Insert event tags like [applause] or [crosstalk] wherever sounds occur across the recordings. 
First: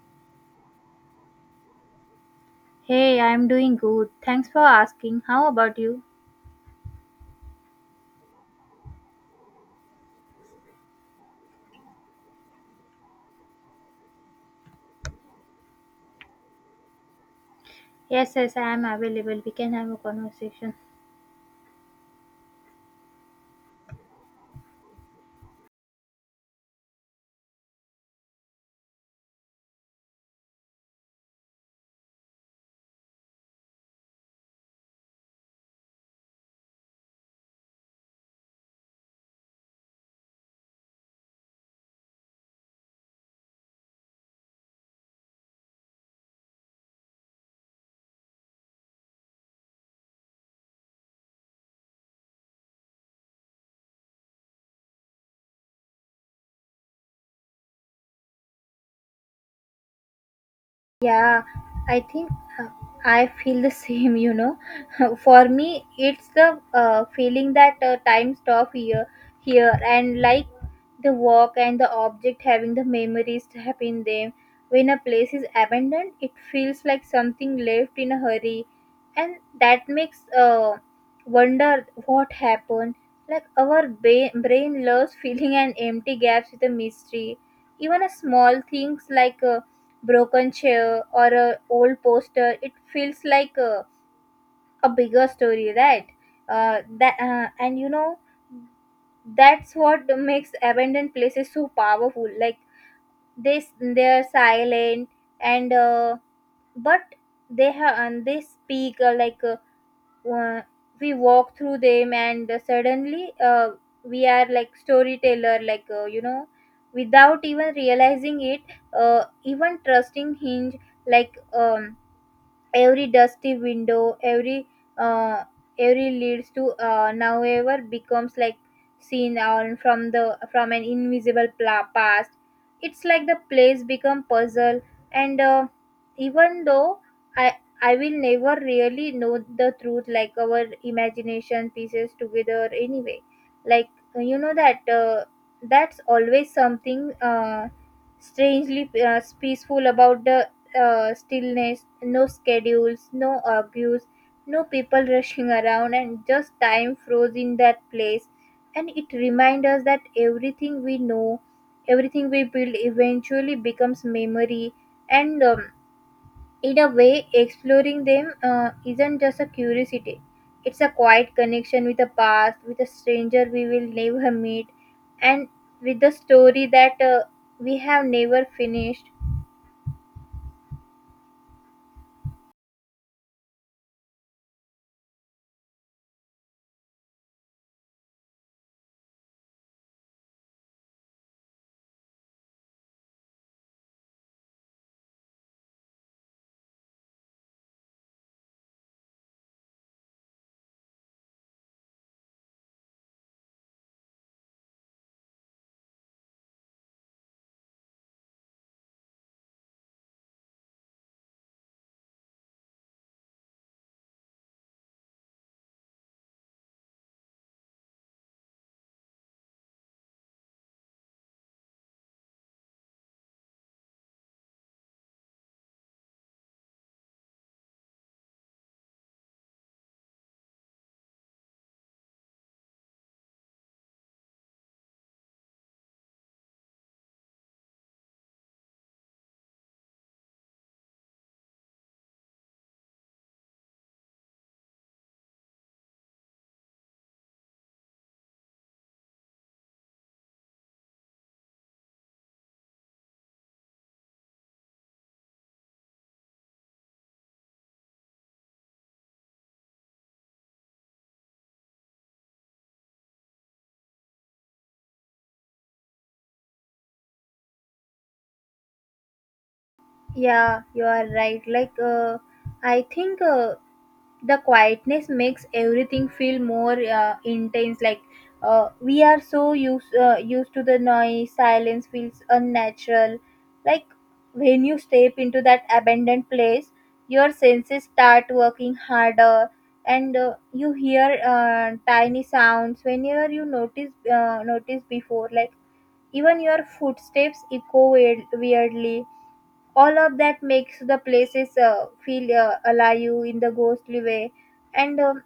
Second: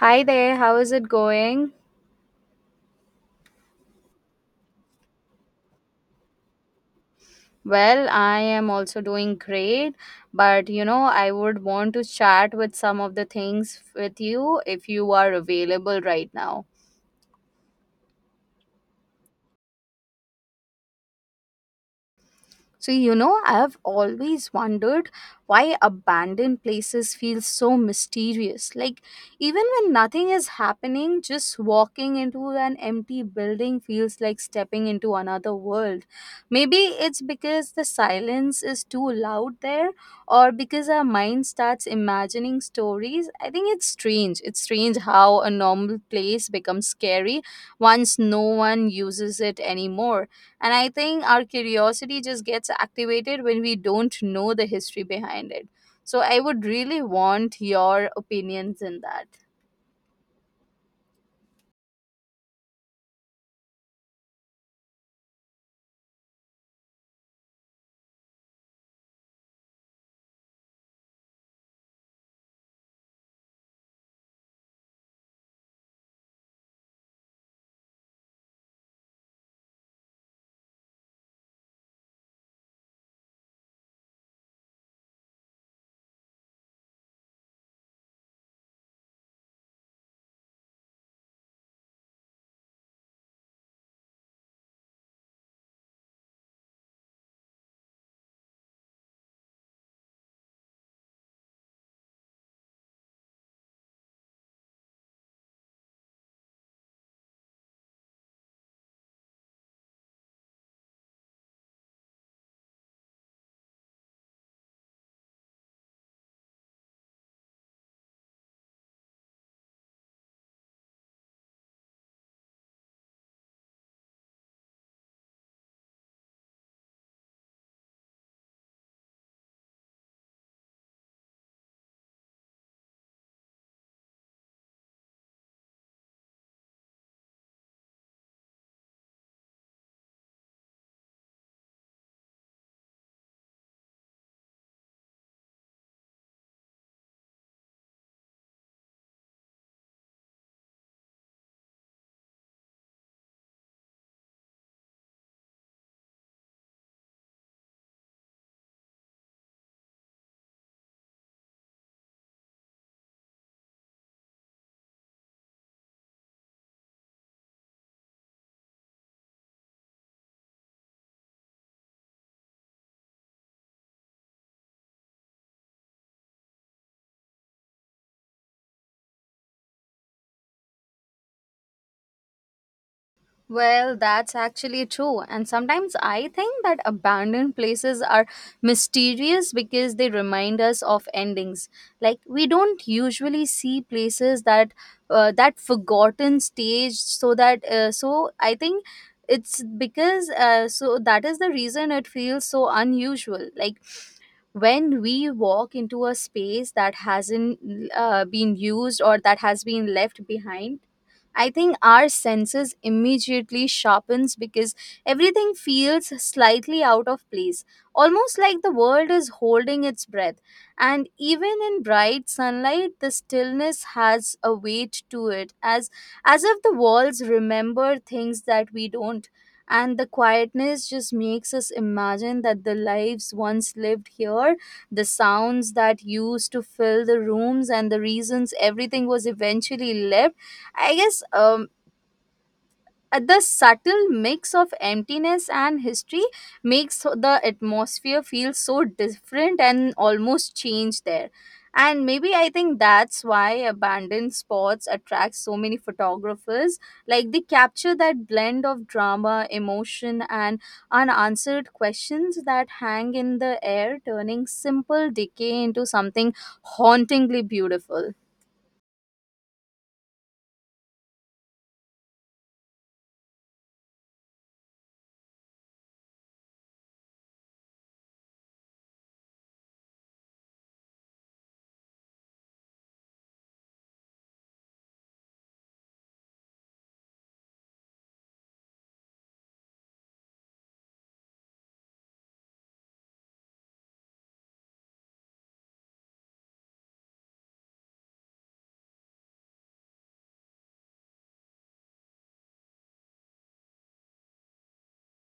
Hi there, how is it going? Hey, I'm doing good. Thanks for asking. How about you? Well, I am also doing great, but you know, I would want to chat with some of the things with you if you are available right now. Yes, yes, I am available. We can have a conversation. So, you know, I've always wondered why abandoned places feel so mysterious. Like, even when nothing is happening, just walking into an empty building feels like stepping into another world. Maybe it's because the silence is too loud there, or because our mind starts imagining stories. I think it's strange. It's strange how a normal place becomes scary once no one uses it anymore, and I think our curiosity just gets activated when we don't know the history behind it. So I would really want your opinions in that. Yeah, I think uh, I feel the [laughs] same, you know. [laughs] For me, it's the feeling that time stop here, and like the walk and the object having the memories trapped in them. When a place is abandoned, it feels like something left in a hurry, and that makes wonder what happened. Like our brain loves [laughs] filling an empty gaps with a mystery. Even a small things like broken chair or a old poster it feels like a bigger story, right? That and you know That's what makes abandoned places so powerful, like this, they're silent and but they have and they speak uh, we walk through them and suddenly we are like storyteller, without even realizing it. Even trusting hinge, like um every dusty window, uh, every leads to however becomes like seen on from the from an invisible past. It's like the place become puzzle and, even though i I will never really know the truth, like our imagination pieces together anyway. like uh, you know that uh, that's always something strangely peaceful about the stillness, no schedules, no abuse, no people rushing around, and just time froze in that place. And it reminds us that everything we know, everything we build eventually becomes memory. And In a way, exploring them isn't just a curiosity, it's a quiet connection with the past, with a stranger we will never meet, and with the story that we have never finished. Well, that's actually true. And sometimes I think that abandoned places are mysterious because they remind us of endings. Like, we don't usually see places that that forgotten stage, so that I think it's because so that is the reason it feels so unusual. Like, when we walk into a space that hasn't been used or that has been left behind, I think our senses immediately sharpens because everything feels slightly out of place, almost like the world is holding its breath. And even in bright sunlight, the stillness has a weight to it, as if the walls remember things that we don't. And the quietness just makes us imagine that the lives once lived here, the sounds that used to fill the rooms, and the reasons everything was eventually left. I guess the subtle mix of emptiness and history makes the atmosphere feel so different and almost change there. And maybe I think that's why abandoned spots attract so many photographers. Like, they capture that blend of drama, emotion, and unanswered questions that hang in the air, turning simple decay into something hauntingly beautiful. Yeah, you are right. I think the quietness makes everything feel more intense. We are so used to the noise. Silence feels unnatural. Like, when you step into that abandoned place, your senses start working harder, and you hear tiny sounds whenever you notice before. Like, even your footsteps echo weirdly. All of that makes the places feel alive in the ghostly way. And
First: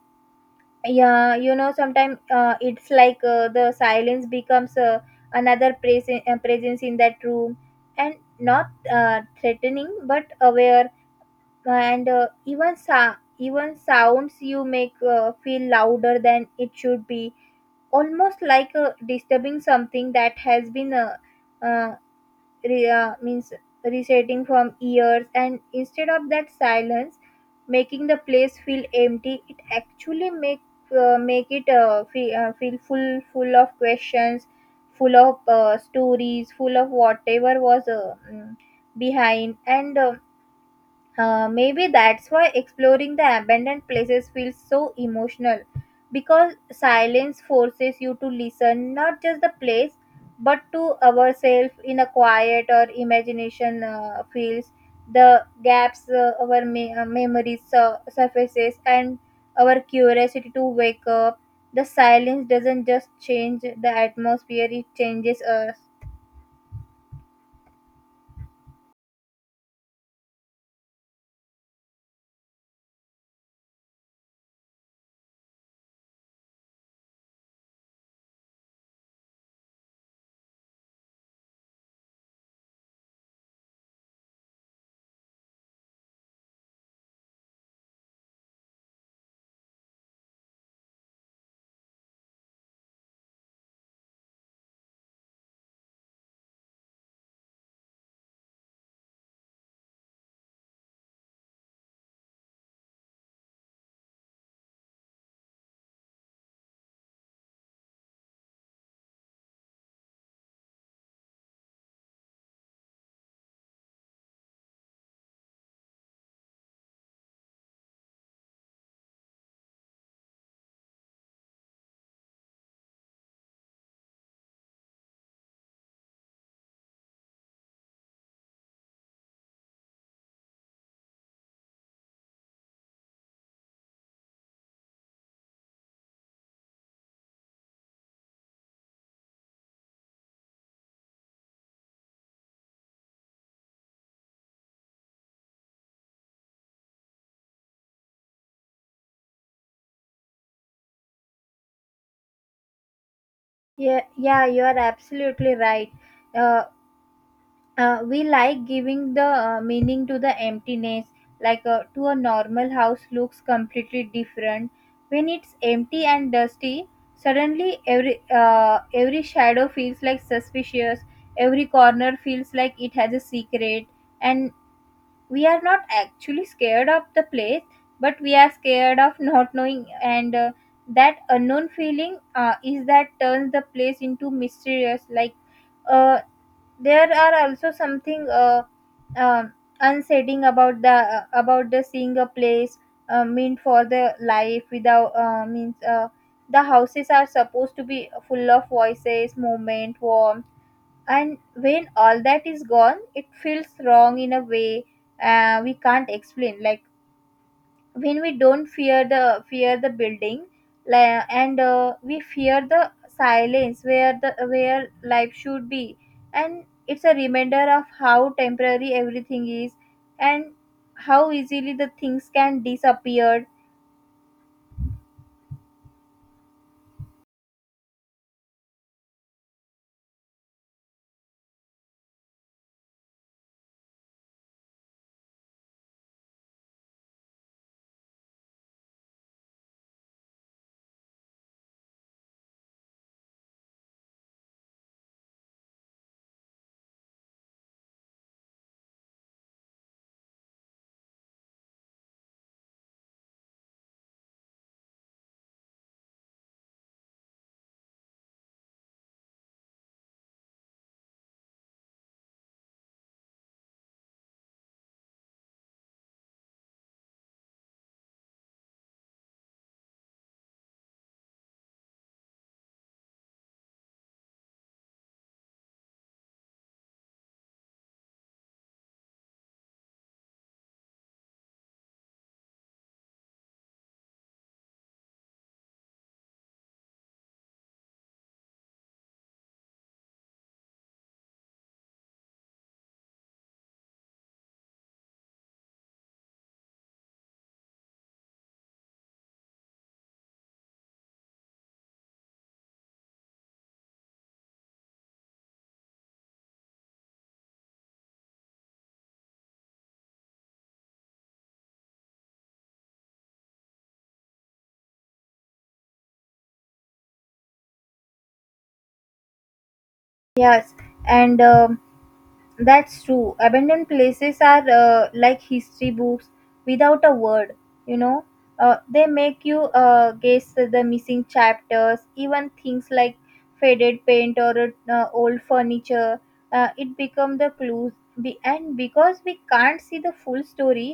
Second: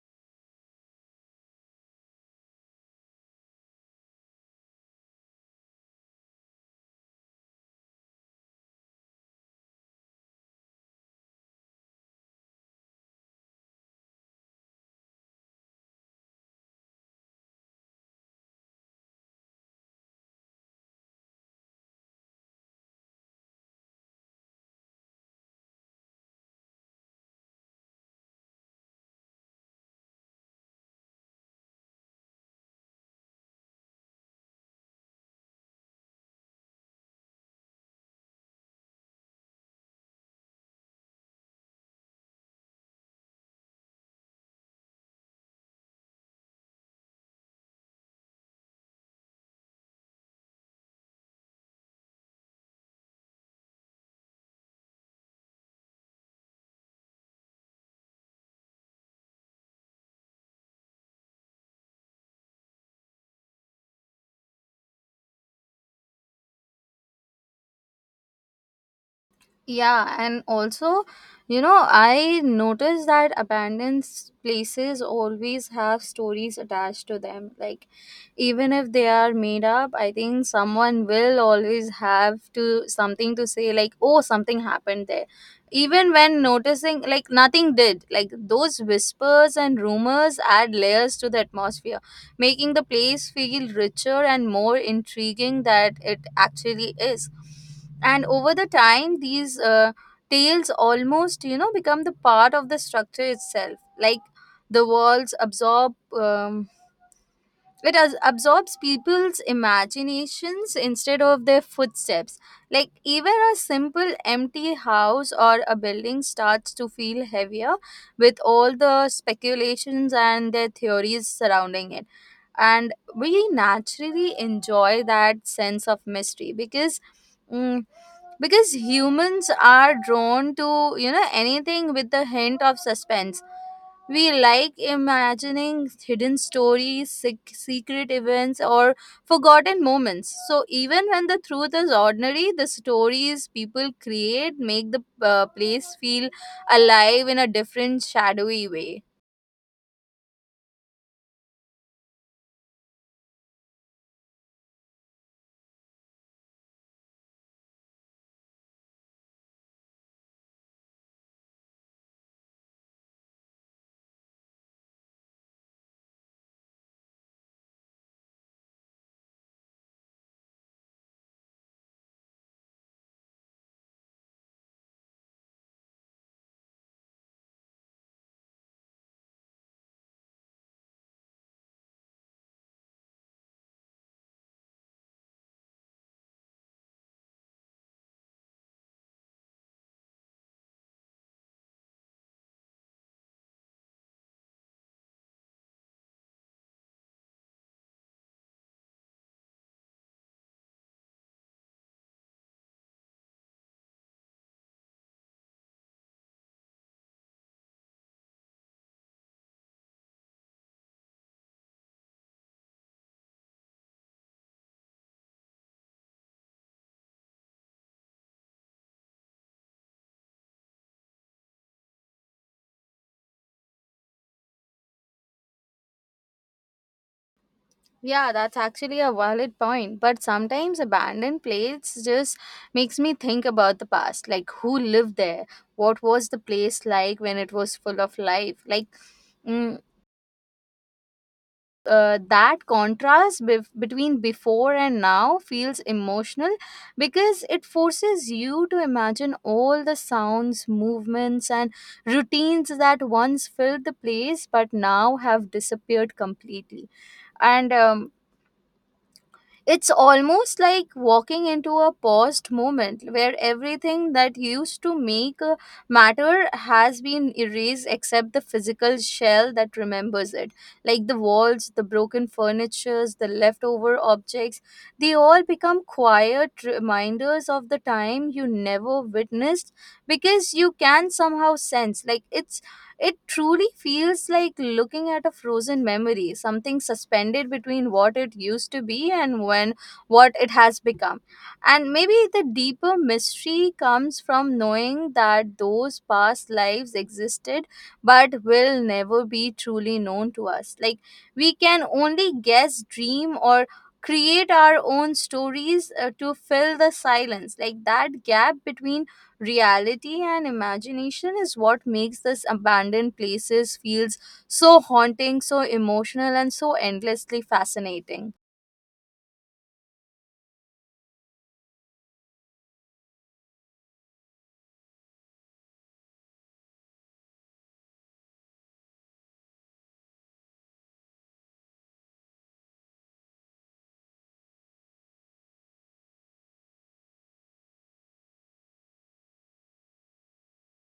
Yeah, you know, sometimes it's like the silence becomes another presence in that room, and not threatening but aware. And even even sounds you make feel louder than it should be, almost like disturbing something that has been uh, re- means resetting from years. And instead of that silence making the place feel empty, it actually make it feel full of questions, full of stories, full of whatever was behind. And Maybe that's why exploring the abandoned places feels so emotional, because silence forces you to listen not just the place but to ourselves. In a quiet or imagination fields the gaps, memories surfaces and our curiosity to wake up. The silence doesn't just change the atmosphere, it changes us. Yeah, and also, you know, I noticed that places always have stories attached to them. Like, even if they are made up, I think someone will always have to something to say, like, oh, something happened there. Even when noticing, like, nothing did. Like, those whispers and rumors add layers to the atmosphere, making the place feel richer and more intriguing that it actually is. And over the time these tales almost, you know, become the part of the structure itself, like the walls absorb um, absorbs people's imaginations instead of their footsteps, like even a simple empty house or a building starts to feel heavier with all the speculations and their theories surrounding it. And we naturally enjoy that sense of mystery because, mm, because humans are drawn to, you know, anything with the hint of suspense. We like imagining hidden stories, secret events, or forgotten moments. So, even when the truth is ordinary, the stories people create make the place feel alive in a different, shadowy way. Yeah, yeah, you are absolutely right. Uh, we like giving the meaning to the emptiness. To a normal house looks completely different when it's empty and dusty. Suddenly every shadow feels like suspicious, every corner feels like it has a secret. And we are not actually scared of the place, but we are scared of not knowing. And that unknown feeling is that turns the place into mysterious. Like a There are also something um unsettling about the seeing a place meant for the life without means the houses are supposed to be full of voices, movement, warmth. And when all that is gone, it feels wrong in a way we can't explain. Like when we don't fear the building, li- and we fear the silence where the where life should be. And it's a reminder of how temporary everything is, and how easily the things can disappear. Yeah, that's actually a valid point. But sometimes abandoned places just makes me think about the past. Like, who lived there? What was the place like when it was full of life? Like, mm, that between before and now feels emotional because it forces you to imagine all the sounds, movements, and routines that once filled the place but now have disappeared completely. And it's almost like walking into a paused moment where everything that used to make a matter has been erased except the physical shell that remembers it. Like the walls, the broken furnitures, the leftover objects, they all become quiet reminders of the time you never witnessed because you can somehow sense. Like it's, it truly feels like looking at a frozen memory, something suspended between what it used to be and when what it has become. And maybe the deeper mystery comes from knowing that those past lives existed but will never be truly known to us. Like, we can only guess, dream, or create our own stories to fill the silence. Like that gap between reality and imagination is what makes this abandoned places feels so haunting, so emotional, and so endlessly fascinating. Yes and um, That's true. Abandoned places are like history books without a word, you know. They make you guess the missing chapters, even things like faded paint or old furniture. It become the clues. And because we can't see the full story,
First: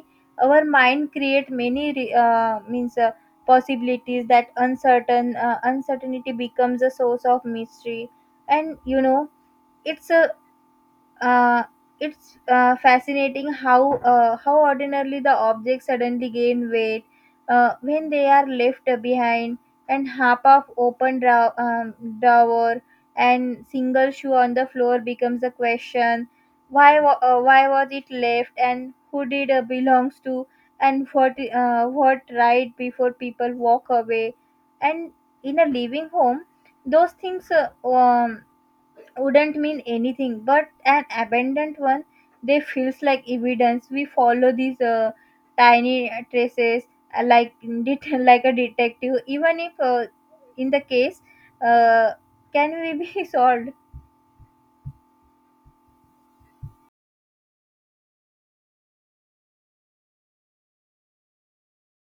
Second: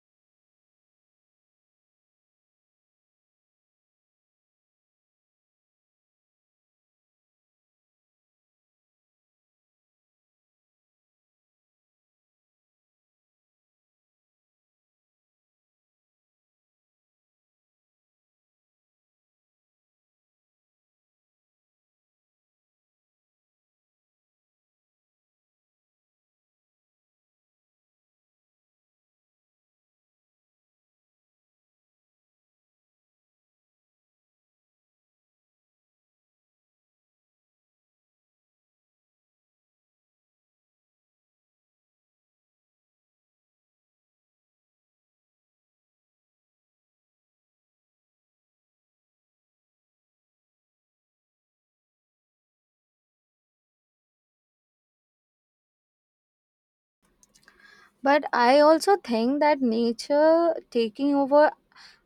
our mind create many re- means possibilities. That uncertainty becomes a source of mystery. And you know, it's a uh, it's fascinating how ordinarily the objects suddenly gain weight when they are left behind. And half of open drawer and single shoe on the floor becomes a question. Why was it left, and who did it belongs to, and what right before people walk away? And in a living home, those things wouldn't mean anything, but an abandoned one, they feels like evidence. We follow these tiny traces, like det- [laughs] like a detective, even if in the case uh, can we be [laughs] solved. But I also think that nature taking over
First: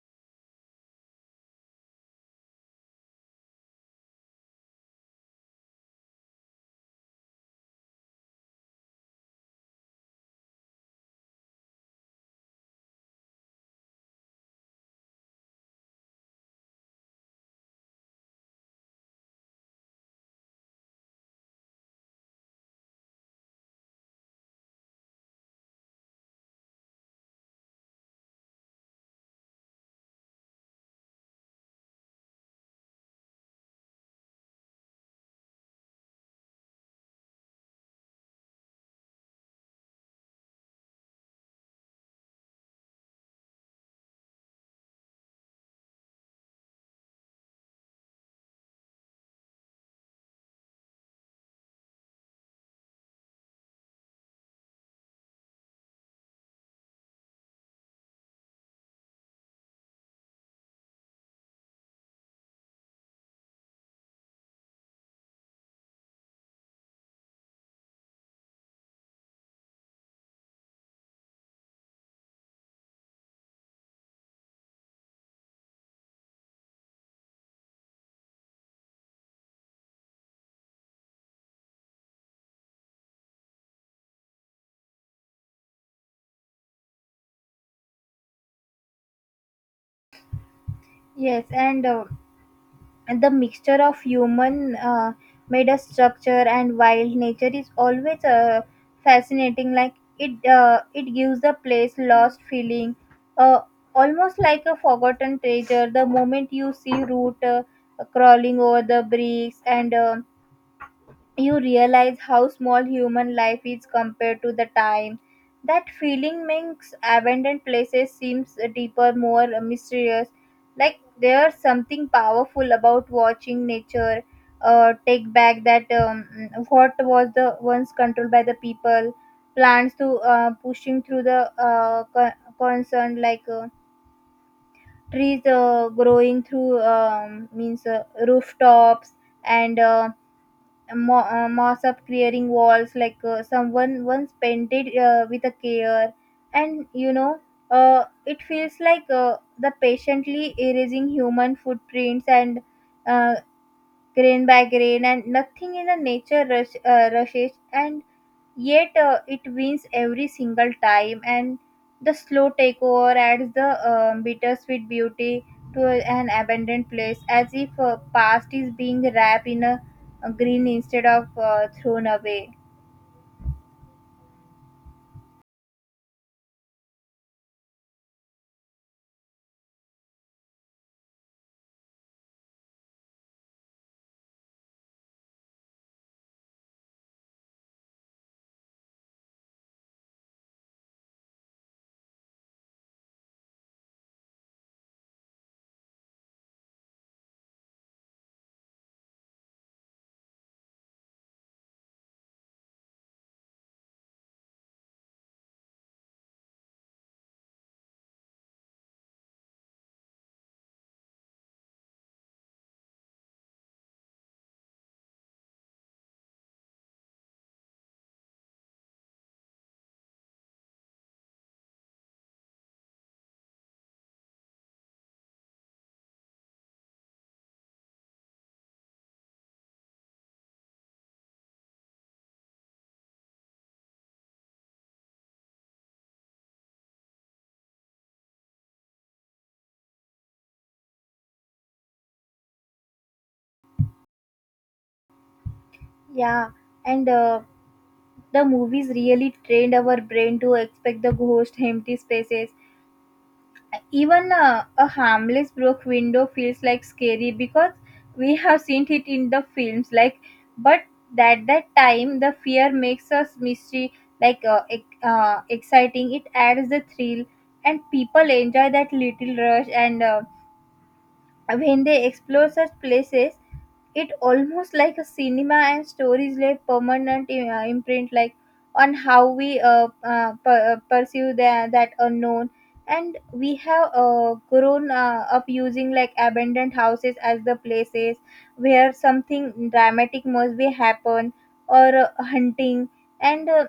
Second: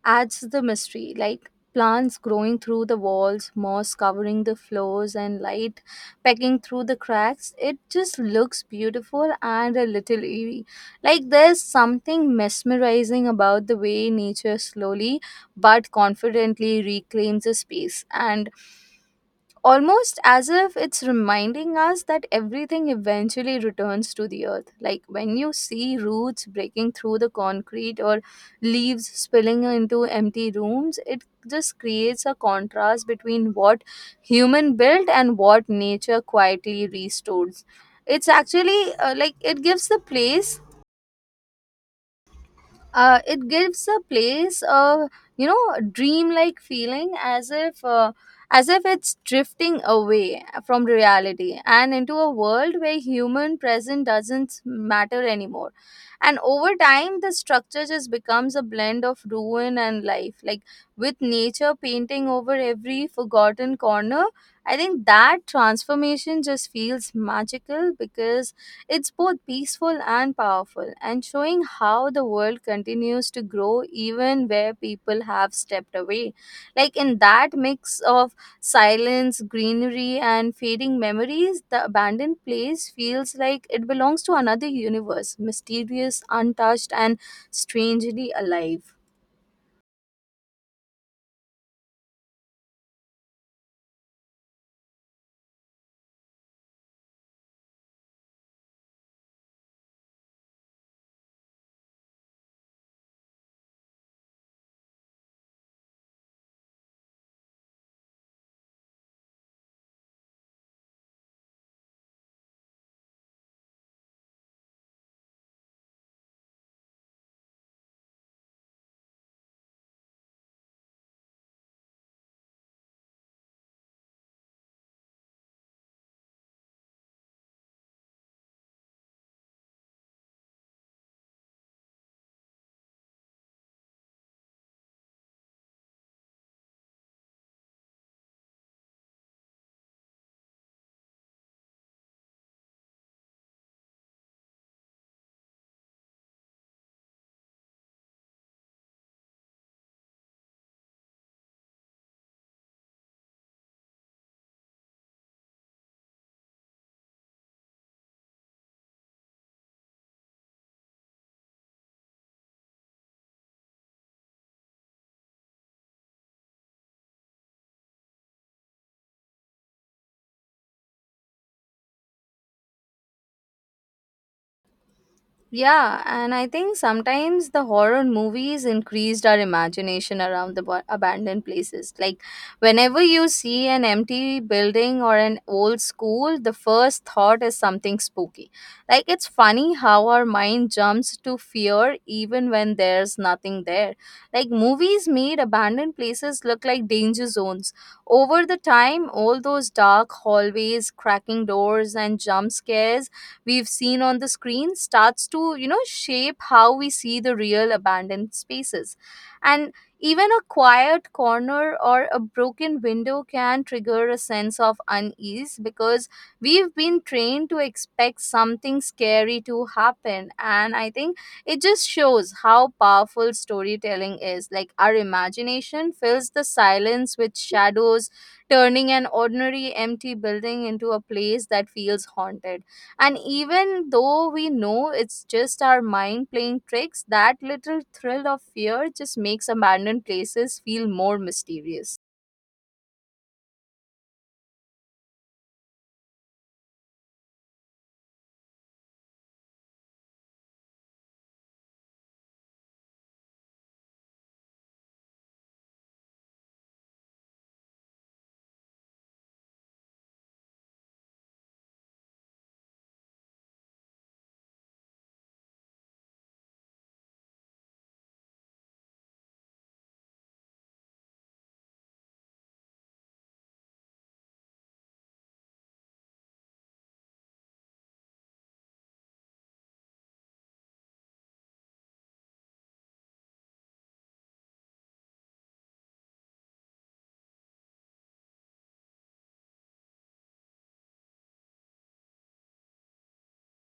adds to the mystery, like plants growing through the walls, moss covering the floors, and light pecking through the cracks. It just looks beautiful and a little eerie. Like, there's something mesmerizing about the way nature slowly but confidently reclaims a space. And almost as if it's reminding us that everything eventually returns to the earth. Like, when you see roots breaking through the concrete or leaves spilling into empty rooms, it just creates a contrast between what human built and what nature quietly restores. It's actually, it gives a place a, you know, dreamlike feeling, as if, as if it's drifting away from reality and into a world where human presence doesn't matter anymore. And over time the structure just becomes a blend of ruin and life, like with nature painting over every forgotten corner. I think that transformation just feels magical because it's both peaceful and powerful, and showing how the world continues to grow even where people have stepped away. Like, in that mix of silence, greenery, and fading memories, the abandoned place feels like it belongs to another universe, mysterious, untouched, and strangely alive. Yes. And the mixture of human made a structure and wild nature is always fascinating. Like it it gives the place lost feeling, uh, almost like a forgotten treasure. The moment you see root crawling over the bricks, and you realize how small human life is compared to the time. That feeling makes abandoned places seems deeper, more mysterious. Like there's something powerful about watching nature take back that what was the once controlled by the people. Plants to pushing through the con- concern, like trees growing through means rooftops. And moss up clearing walls, like someone once painted with a care. And you know, it feels like the patiently erasing human footprints, and uh, grain by grain. And nothing in the nature rushes, and yet it wins every single time. And the slow takeover adds the bittersweet beauty to an abandoned place, as if past is being wrapped in a green instead of thrown away. Yeah, and I think sometimes the horror movies increased our imagination around the abandoned places. Like, whenever you see an empty building or an old school, the first thought is something spooky. Like, it's funny how our mind jumps to fear even when there's nothing there. Like, movies made abandoned places look like danger zones. Over the time, all those dark hallways, cracking doors, and jump scares we've seen on the screen starts to, you know, shape how we see the real abandoned spaces. And even a quiet corner or a broken window can trigger a sense of unease because we've been trained to expect something scary to happen. And I think it just shows how powerful storytelling is. Like, our imagination fills the silence with shadows, turning an ordinary empty building into a place that feels haunted. And even though we know it's just our mind playing tricks, that little thrill of fear just makes abandoned places feel more mysterious. Yeah and uh, The movies really trained our brain to expect the ghost empty spaces. Even a harmless broke window feels like scary because we have seen it in the films. Like, but at that time, the fear makes us mystery, like exciting. It adds the thrill, and people enjoy that little rush. And when they explore such places, it almost like a cinema. And stories leave permanent imprint, like on how we pursue the, that unknown. And we have grown up using like abandoned houses as the places where something dramatic must be happen, or hunting, and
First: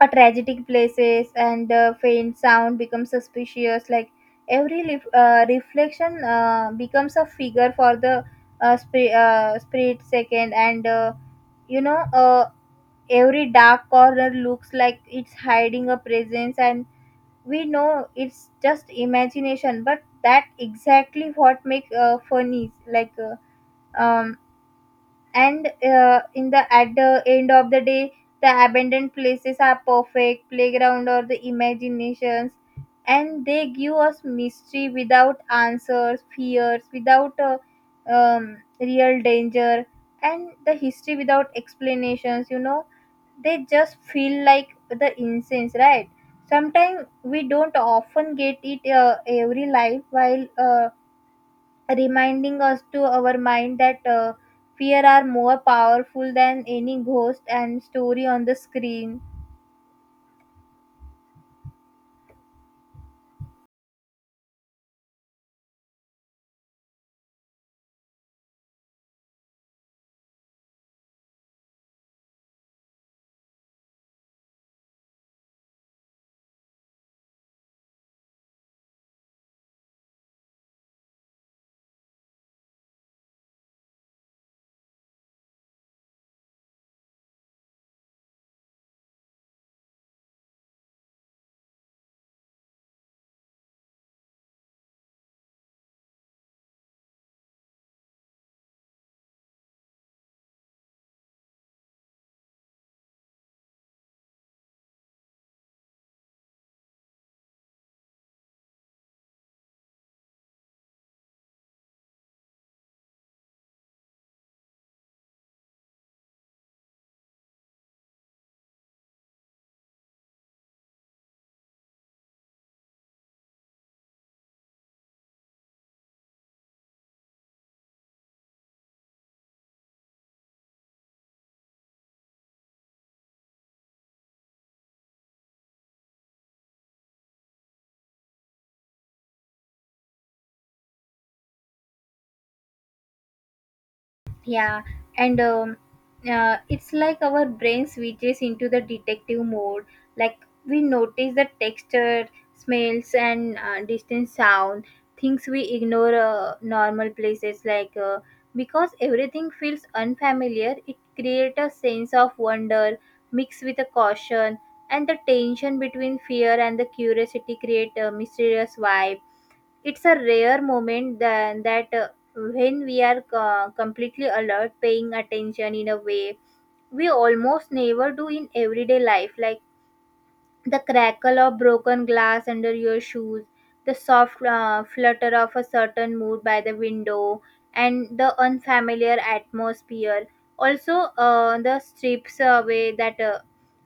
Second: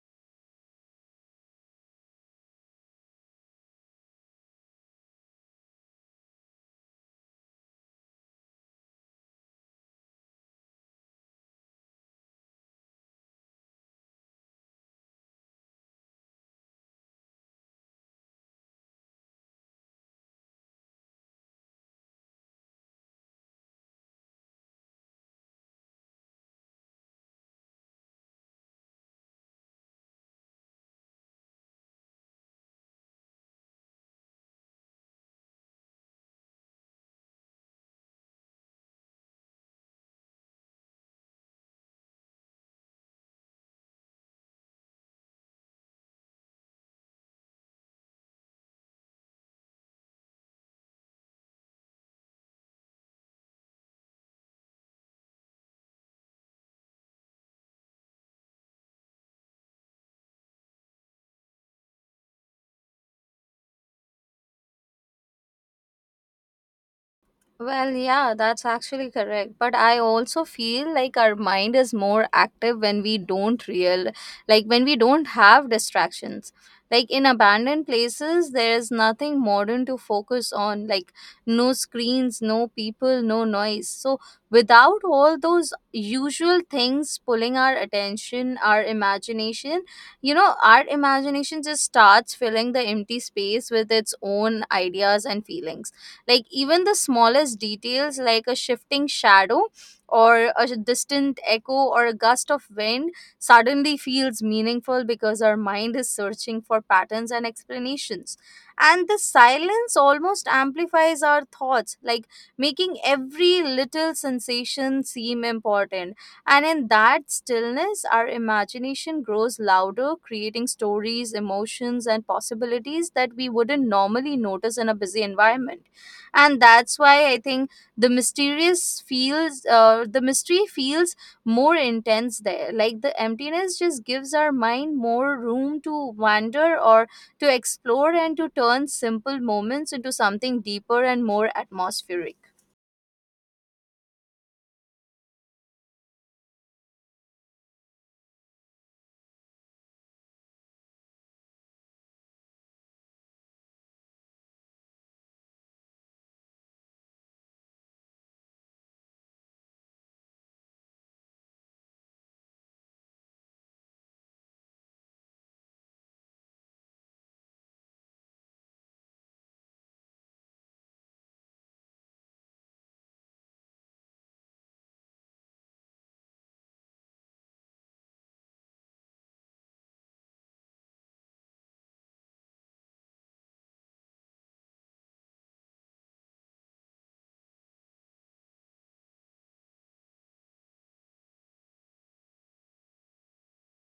a tragic places. And faint sound becomes suspicious, like every reflection becomes a figure for the spirit second. And you know, every dark corner looks like it's hiding a presence. And we know it's just imagination, but that exactly what makes funny, like um and in the at the end of the day the abandoned places are perfect playground or the imaginations. And they give us mystery without answers, fears without real danger, and the history without explanations, you know. They just feel like the incense, right? Sometimes we don't often get it every life, while reminding us to our mind that fear are more powerful than any ghost and story on the screen. Well, yeah, that's actually correct. But I also feel like our mind is more active when we don't real like when we don't have distractions. Like in abandoned places, there is nothing modern to focus on, like no screens, no people, no noise. So without all those usual things pulling our attention, our imagination just starts filling the empty space with its own ideas and feelings, like even the smallest details, like a shifting shadow or a distant echo or a gust of wind, suddenly feels meaningful because our mind is searching for patterns and explanations. And the silence almost amplifies our thoughts, like making every little sensation seem important. And in that stillness, our imagination grows louder, creating stories, emotions, and possibilities that we wouldn't normally notice in a busy environment. And that's why I think the mystery feels more intense there, like the emptiness just gives our mind more room to wander, or to explore, and to turn simple moments into something deeper and more atmospheric. Yeah, and It's like our brain switches into the detective mode. Like we notice the texture, smells, and distant sound, things we ignore normal places. Because everything feels unfamiliar, it creates a sense of wonder mixed with a caution, and the tension between fear and the curiosity create a mysterious vibe. It's a rare moment than that when we are completely alert, paying attention in a way we almost never do in everyday life, like the crackle of broken glass under your shoes, the soft flutter of a certain mood by the window, and the unfamiliar atmosphere. Also, the strips away that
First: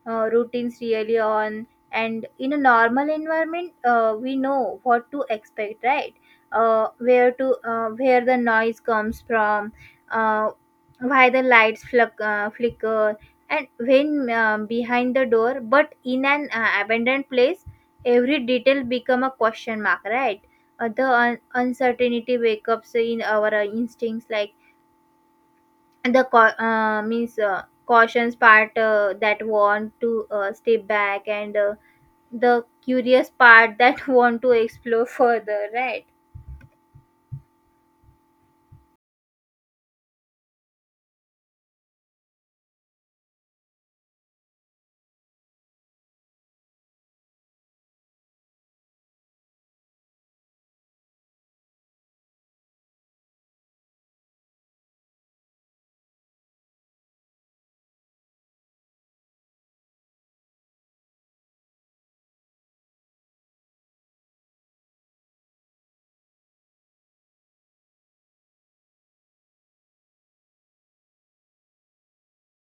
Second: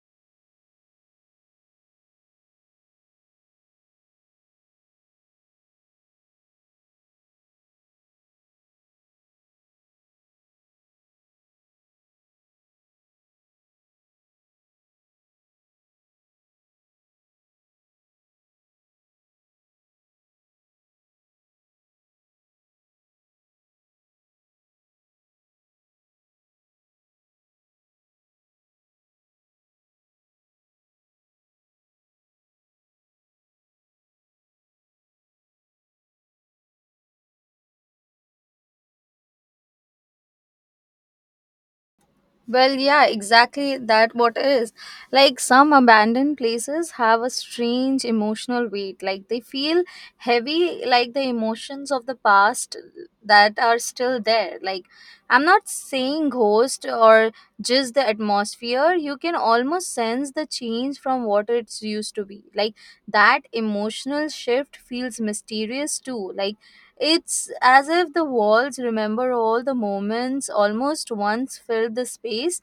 routines really on. And in a normal environment, we know what to expect, right? Where to where the noise comes from, uh, why the lights flicker, and when behind the door. But in an abandoned place, every detail become a question mark, right? The uncertainty wake ups in our instincts, like, and the means, cautions part that want to stay back, and the curious part that [laughs] want to explore further, right? Well, yeah, exactly that what is. Like, some abandoned places have a strange emotional weight. Like, they feel heavy, like the emotions of the past that are still there. Like, I'm not saying ghost or just the atmosphere. You can almost sense the change from what it's used to be. Like that emotional shift feels mysterious too. Like, it's as if the walls remember all the moments almost once filled the space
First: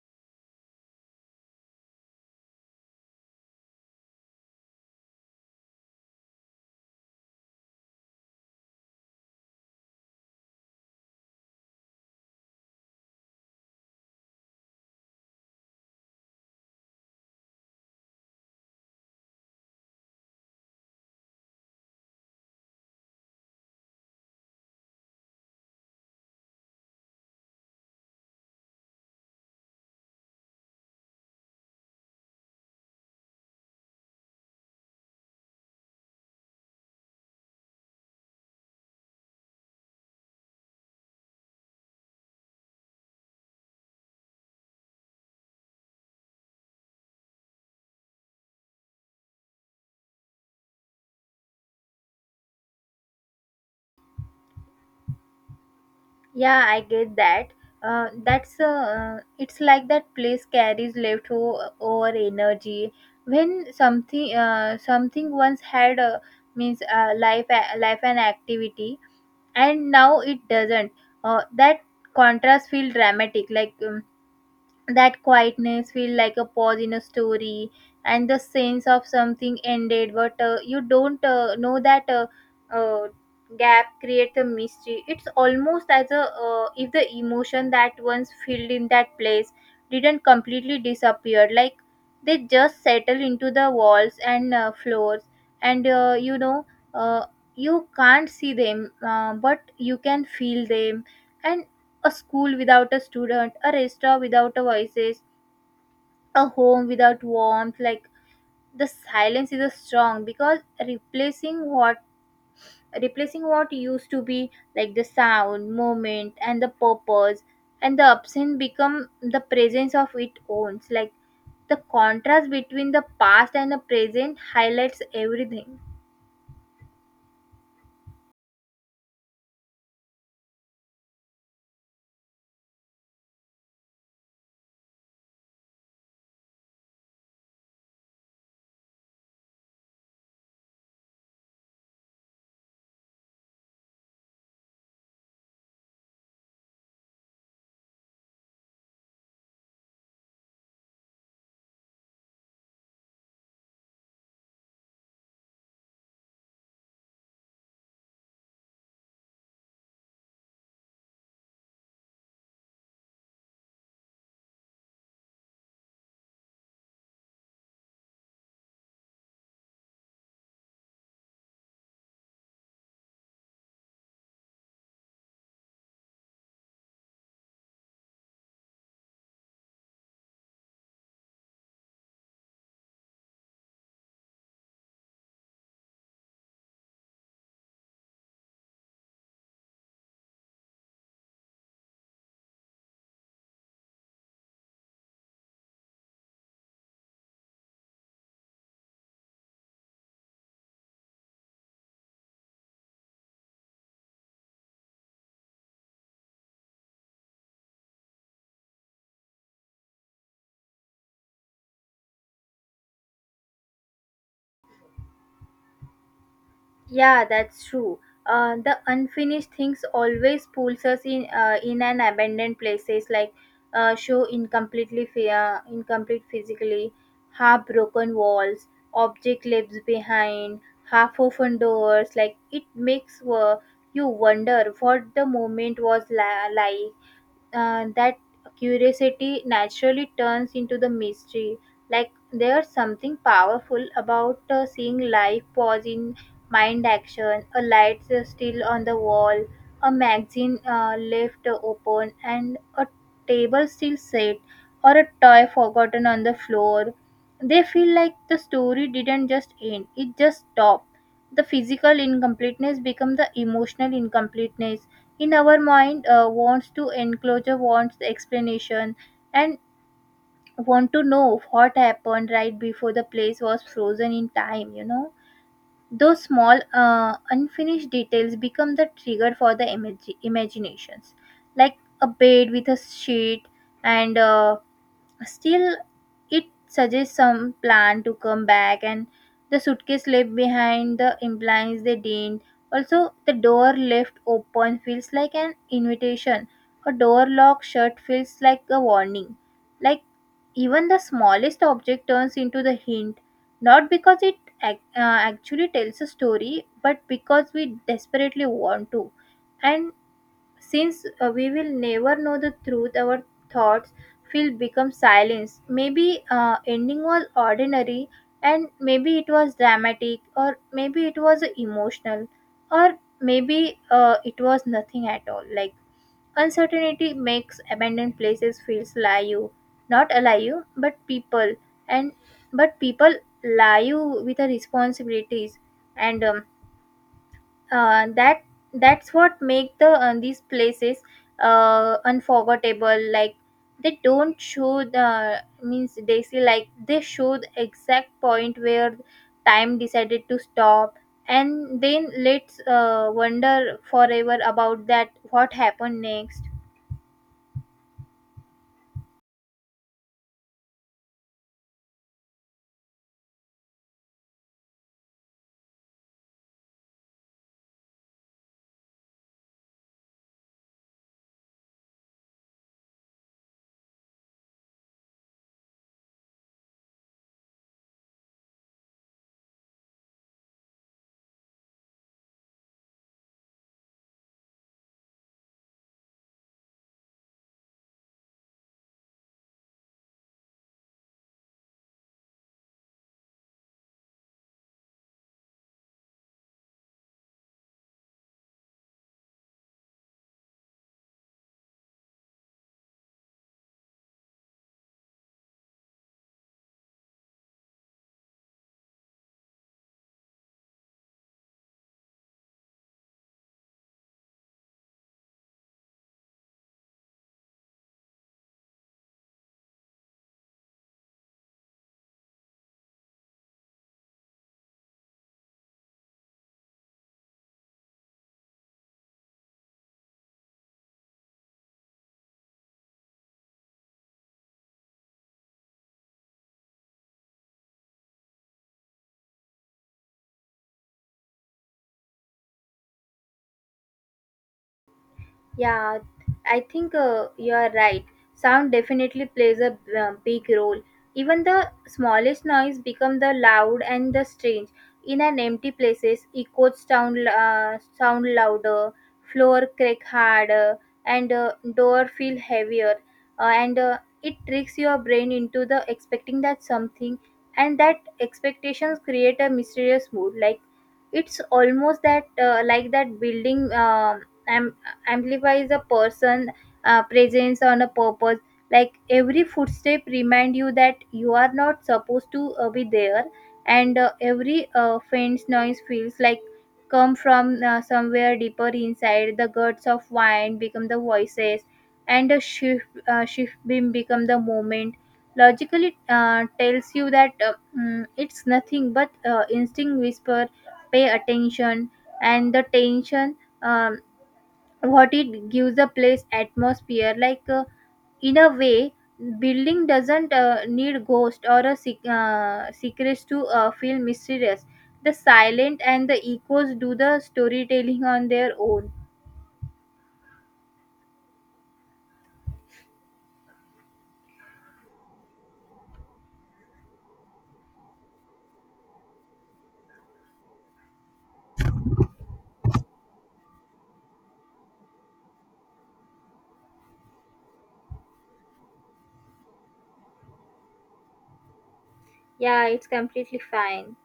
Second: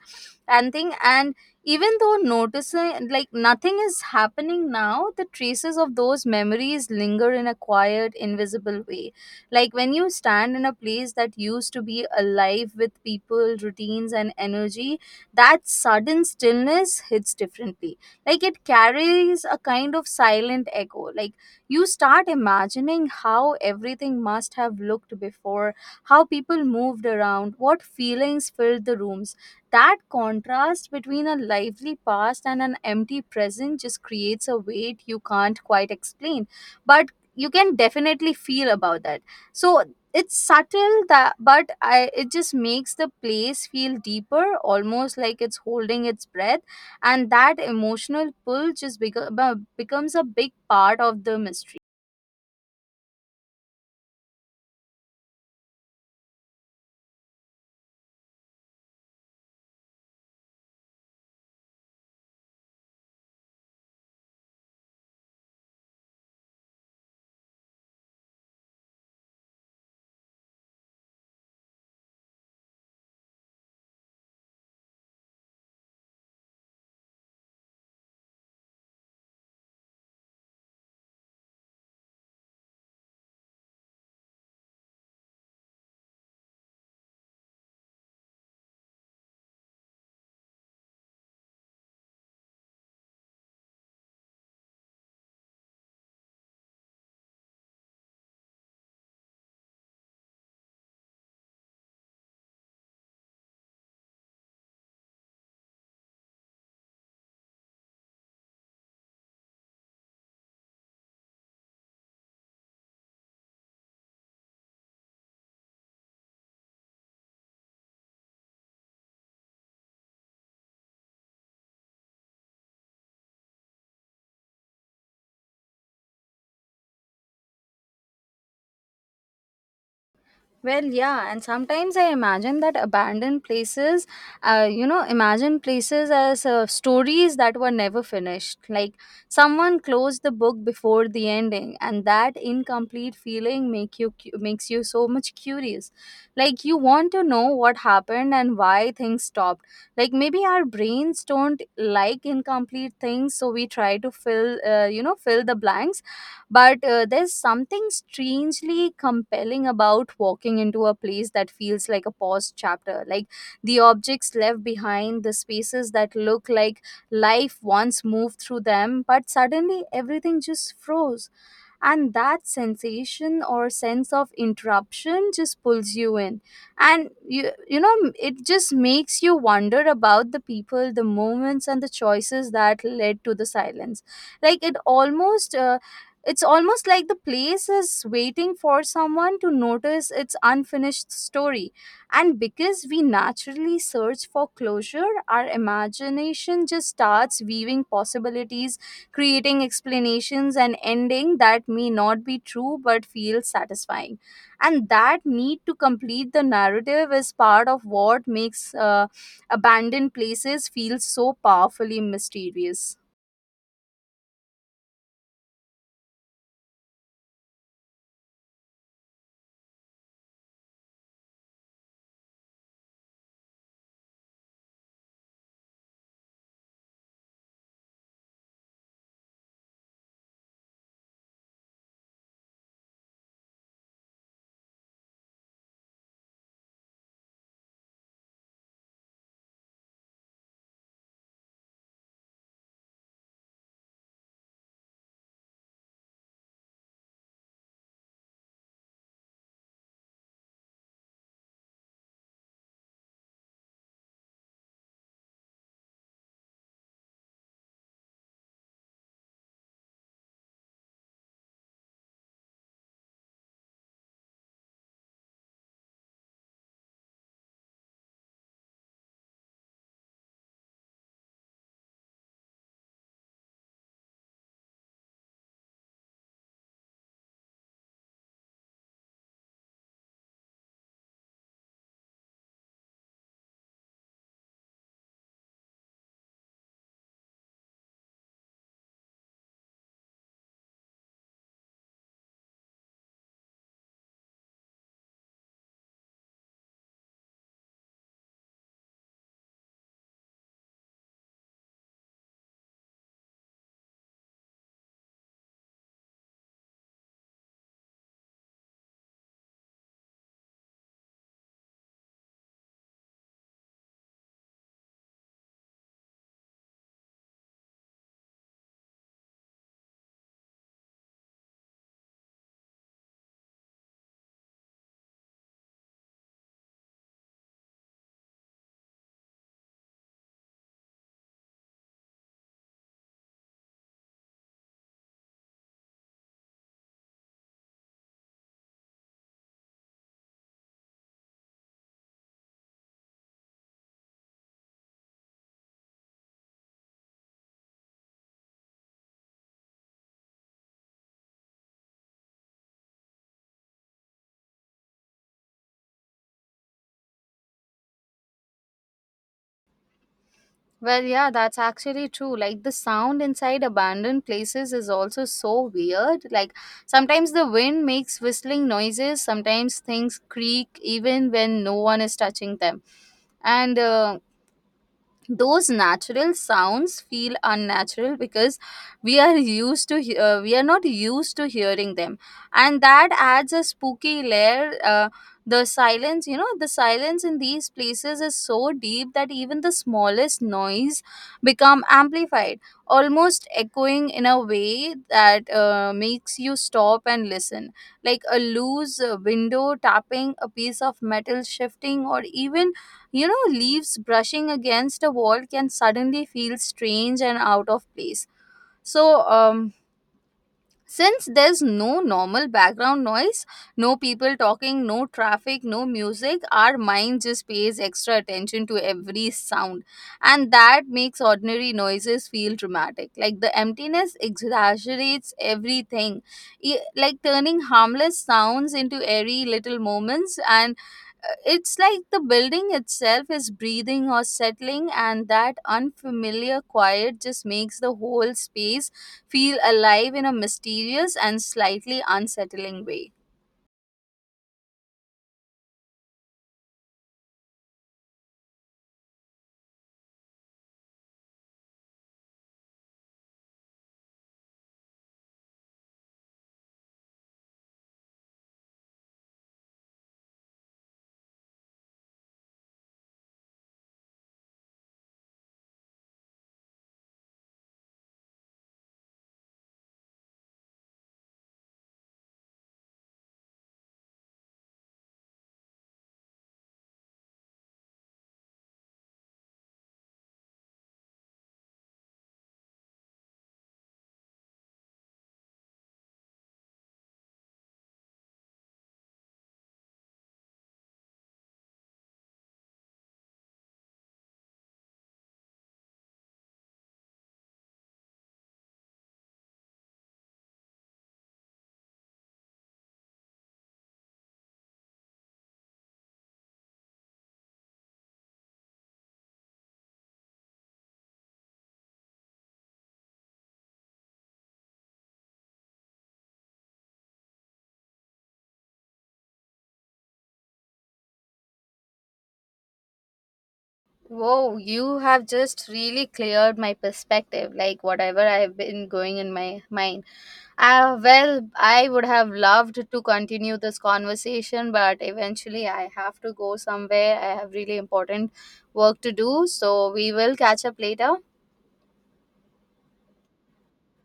and thing, and even though noticing like nothing is happening now, the traces of those memories linger in a quiet, invisible way. Like when you stand in a place that used to be alive with people, routines, and energy, that sudden stillness hits differently. Like, it carries a kind of silent echo. Like, you start imagining how everything must have looked before, how people moved around, what feelings filled the rooms. That contrast between a lively past and an empty present just creates a weight you can't quite explain, but you can definitely feel about that. So, it's subtle that, but I, it just makes the place feel deeper, almost like it's holding its breath, and that emotional pull just becomes a big part of the mystery. Yeah, I get that. That's it's like that place carries leftover energy when something once had, means, life, life and activity, and now it doesn't. That contrast feel dramatic, like, that quietness feel like a pause in a story and the sense of something ended. But you don't know that. Uh, Gap creates a mystery. It's almost as a, if the emotion that once filled in that place didn't completely disappear. Like, they just settle into the walls and floors, and you know, uh, you can't see them, but you can feel them. And a school without a student, a restaurant without a voices, a home without warmth. Like, the silence is a strong because replacing what, replacing what used to be, like the sound, moment, and the purpose, and the absence become the presence of its own. Like, the contrast between the past and the present highlights everything. Well, yeah, and sometimes I imagine that abandoned places, you know, imagine places as stories that were never finished. Like, someone closed the book before the ending, and that incomplete feeling makes you so much curious. Like, you want to know what happened and why things stopped. Like, maybe our brains don't like incomplete things, so we try to fill, you know, fill the blanks, but there's something strangely compelling about walking into a place that feels like a paused chapter. Like, the objects left behind, the spaces that look like life once moved through them, but suddenly everything just froze, and that sensation or sense of interruption just pulls you in. And you know, it just makes you wonder about the people, the moments, and the choices that led to the silence, like it almost, it's almost like the place is waiting for someone to notice its unfinished story. And because we naturally search for closure, our imagination just starts weaving possibilities, creating explanations and ending that may not be true but feel satisfying, and that need to complete the narrative is part of what makes abandoned places feel so powerfully mysterious. Yeah, that's true. The unfinished things always pulls us in an abandoned places. Like, show incompletely fear, incomplete physically, half broken walls, object left behind, half open doors. Like, it makes you wonder what the moment was like. That curiosity naturally turns into the mystery. Like, there's something powerful about seeing life pause in mind action, a light still on the wall, a magazine left open, and a table still set, or a toy forgotten on the floor. They feel like the story didn't just end; it just stopped. The physical incompleteness become the emotional incompleteness in our mind wants to enclosure, wants the explanation, and want to know what happened right before the place was frozen in time, you know. Those small unfinished details become the trigger for the imaginations, like a bed with a sheet and still, it suggests some plan to come back, and the suitcase left behind the implies they didn't. Also, the door left open feels like an invitation. A door locked shut feels like a warning. Like, even the smallest object turns into the hint, not because it actually tells a story, but because we desperately want to. And since we will never know the truth, our thoughts will become silence. Maybe ending was ordinary, and maybe it was dramatic, or maybe it was emotional, or maybe it was nothing at all. Like, uncertainty makes abandoned places feels live, not alive, but people, and but people live with the responsibilities. And that, that's what make the these places unforgettable. Like, they don't show the means they see, like they show the exact point where time decided to stop, and then let's wonder forever about that what happened next. Well, yeah, that's actually true. Like, the sound inside abandoned places is also so weird. Like, sometimes the wind makes whistling noises, sometimes things creak even when no one is touching them. And those natural sounds feel unnatural because we are not used to hearing them, and that adds a spooky layer. The silence, you know, the silence in these places is so deep that even the smallest noise become amplified, almost echoing in a way that makes you stop and listen, like a loose window tapping, a piece of metal shifting, or even, you know, leaves brushing against a wall can suddenly feel strange and out of place. So, since there's no normal background noise, no people talking, no traffic, no music, our mind just pays extra attention to every sound. And that makes ordinary noises feel dramatic. Like, the emptiness exaggerates everything, like turning harmless sounds into airy little moments, and it's like the building itself is breathing or settling, and that unfamiliar quiet just makes the whole space feel alive in a mysterious and slightly unsettling way. Yeah, I think you are right. Sound definitely plays a big role. Even the smallest noise become the loud and the strange. In an empty places, echoes sound sound louder, floor crack harder, and door feel heavier. And it tricks your brain into the expecting that something, and that expectations create a mysterious mood. Like, it's almost that like that building. I'm amplifies a person presence on a purpose, like every footstep remind you that you are not supposed to be there, and every faint noise feels like come from somewhere deeper inside the guts of wine become the voices, and a shift beam become the moment. Logically tells you that it's nothing, but instinct whisper, pay attention. And the tension, um, what it gives a place atmosphere, like, in a way, building doesn't need ghost or a secrets to feel mysterious. The silent and the echoes do the storytelling on their own. Whoa, you have just really cleared my perspective, like whatever I've been going in my mind. Well, I would have loved to continue this conversation, but eventually I have to go somewhere. I have really important work to do, so we will catch up later. Yeah, it's completely fine.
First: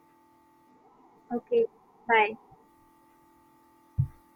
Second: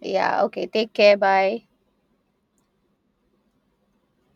Yeah, okay. Take care. Okay, Bye. bye.